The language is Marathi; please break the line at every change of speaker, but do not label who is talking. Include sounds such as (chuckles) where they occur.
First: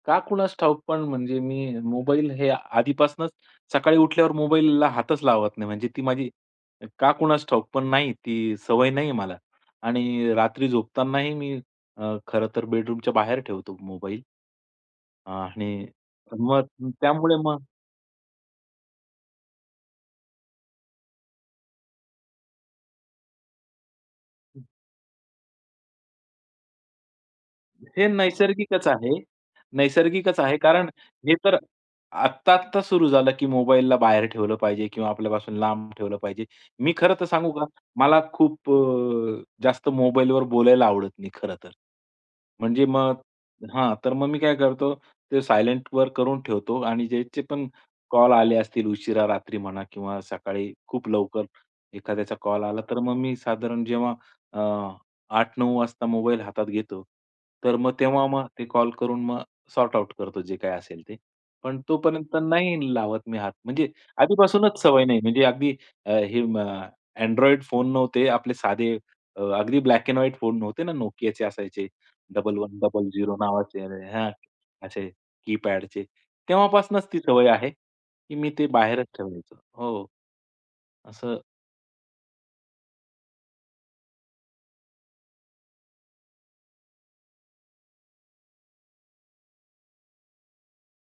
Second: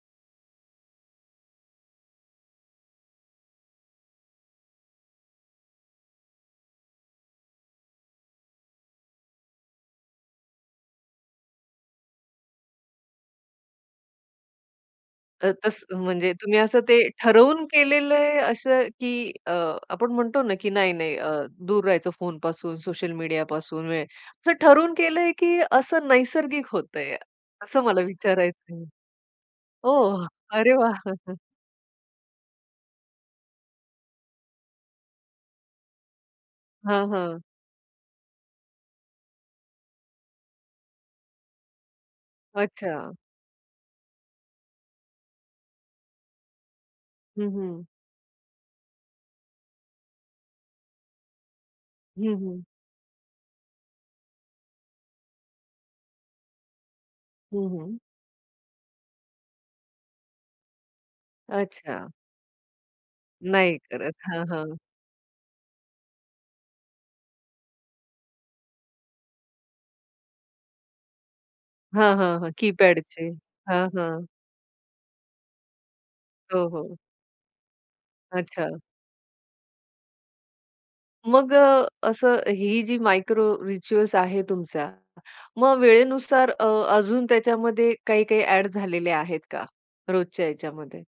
का कुणास ठाऊक, पण म्हणजे मी मोबाईल हे आधीपासूनच सकाळी उठल्यावर मोबाईलला हातच लावत नाही. म्हणजे ती माझी का कुणास ठाऊक, पण नाही, ती सवय नाही आहे मला. आणि रात्री झोपतानाही मी अ, खरंतर बेडरूमच्या बाहेर ठेवतो मोबाईल.
अ,
आणि
तसं म्हणजे तुम्ही असं
मग
ते
त्यामुळे मग
ठरवून केलेलंय असं, की अ, आपण म्हणतो ना, की नाही, नाही, अ, दूर राहायचं फोनपासून, सोशल मीडियापासून, म्हणजे असं ठरवून केलंय, की असं नैसर्गिक होतंय? असं मला
हे
विचारायचंय.
नैसर्गिकच आहे,
हो,
नैसर्गिकच आहे.
अरे
कारण
वाह!
हे
(chuckles)
तर आत्ता, आत्ता सुरू झालं, की मोबाईलला बाहेर ठेवलं पाहिजे किंवा आपल्यापासून लांब ठेवलं पाहिजे. मी
हां,
खरंतर
हां.
सांगू का? मला खूप अ, जास्त मोबाईलवर बोलायला आवडत नाही, खरंतर. म्हणजे
अच्छा.
मग हां, तर मग मी काय करतो, ते सायलेंटवर करून ठेवतो. आणि ज्याचे
हं,
पण
हं.
कॉल आले असतील, उशिरा, रात्री म्हणा किंवा सकाळी खूप लवकर एखाद्याचा
हं, हं.
कॉल आला, तर मग मी साधारण जेव्हा अ, 8:00-9:00 वाजता मोबाईल हातात घेतो,
हं,
तर मग
हं.
तेव्हा मग ते कॉल करून मग सॉर्ट आउट करतो, जे काही असेल ते. पण
अच्छा.
तोपर्यंत नाही लावत मी हात.
नाही
म्हणजे
करत, हां, हां.
आधीपासूनच सवय नाही. म्हणजे अगदी हे अ, Android फोन नव्हते, आपले साधे अ, अगदी ब्लॅक अँड व्हाईट फोन नव्हते ना, Nokiaचे असायचे
हां, हां, हां,
डबल वन डबल
की-पॅडचे.
झिरो नावाचे
हां, हां.
असे की-पॅडचे,
हो, हो.
तेव्हापासूनच ती सवय आहे, की मी ते
अच्छा.
बाहेरच ठेवायचो हो. असं
मग अ, असं ही जी मायक्रो रिच्युअल्स आहे तुमचा, मग वेळेनुसार अ, अजून त्याच्यामध्ये काही, काही ॲड झालेले आहेत का रोजच्या ह्याच्यामध्ये?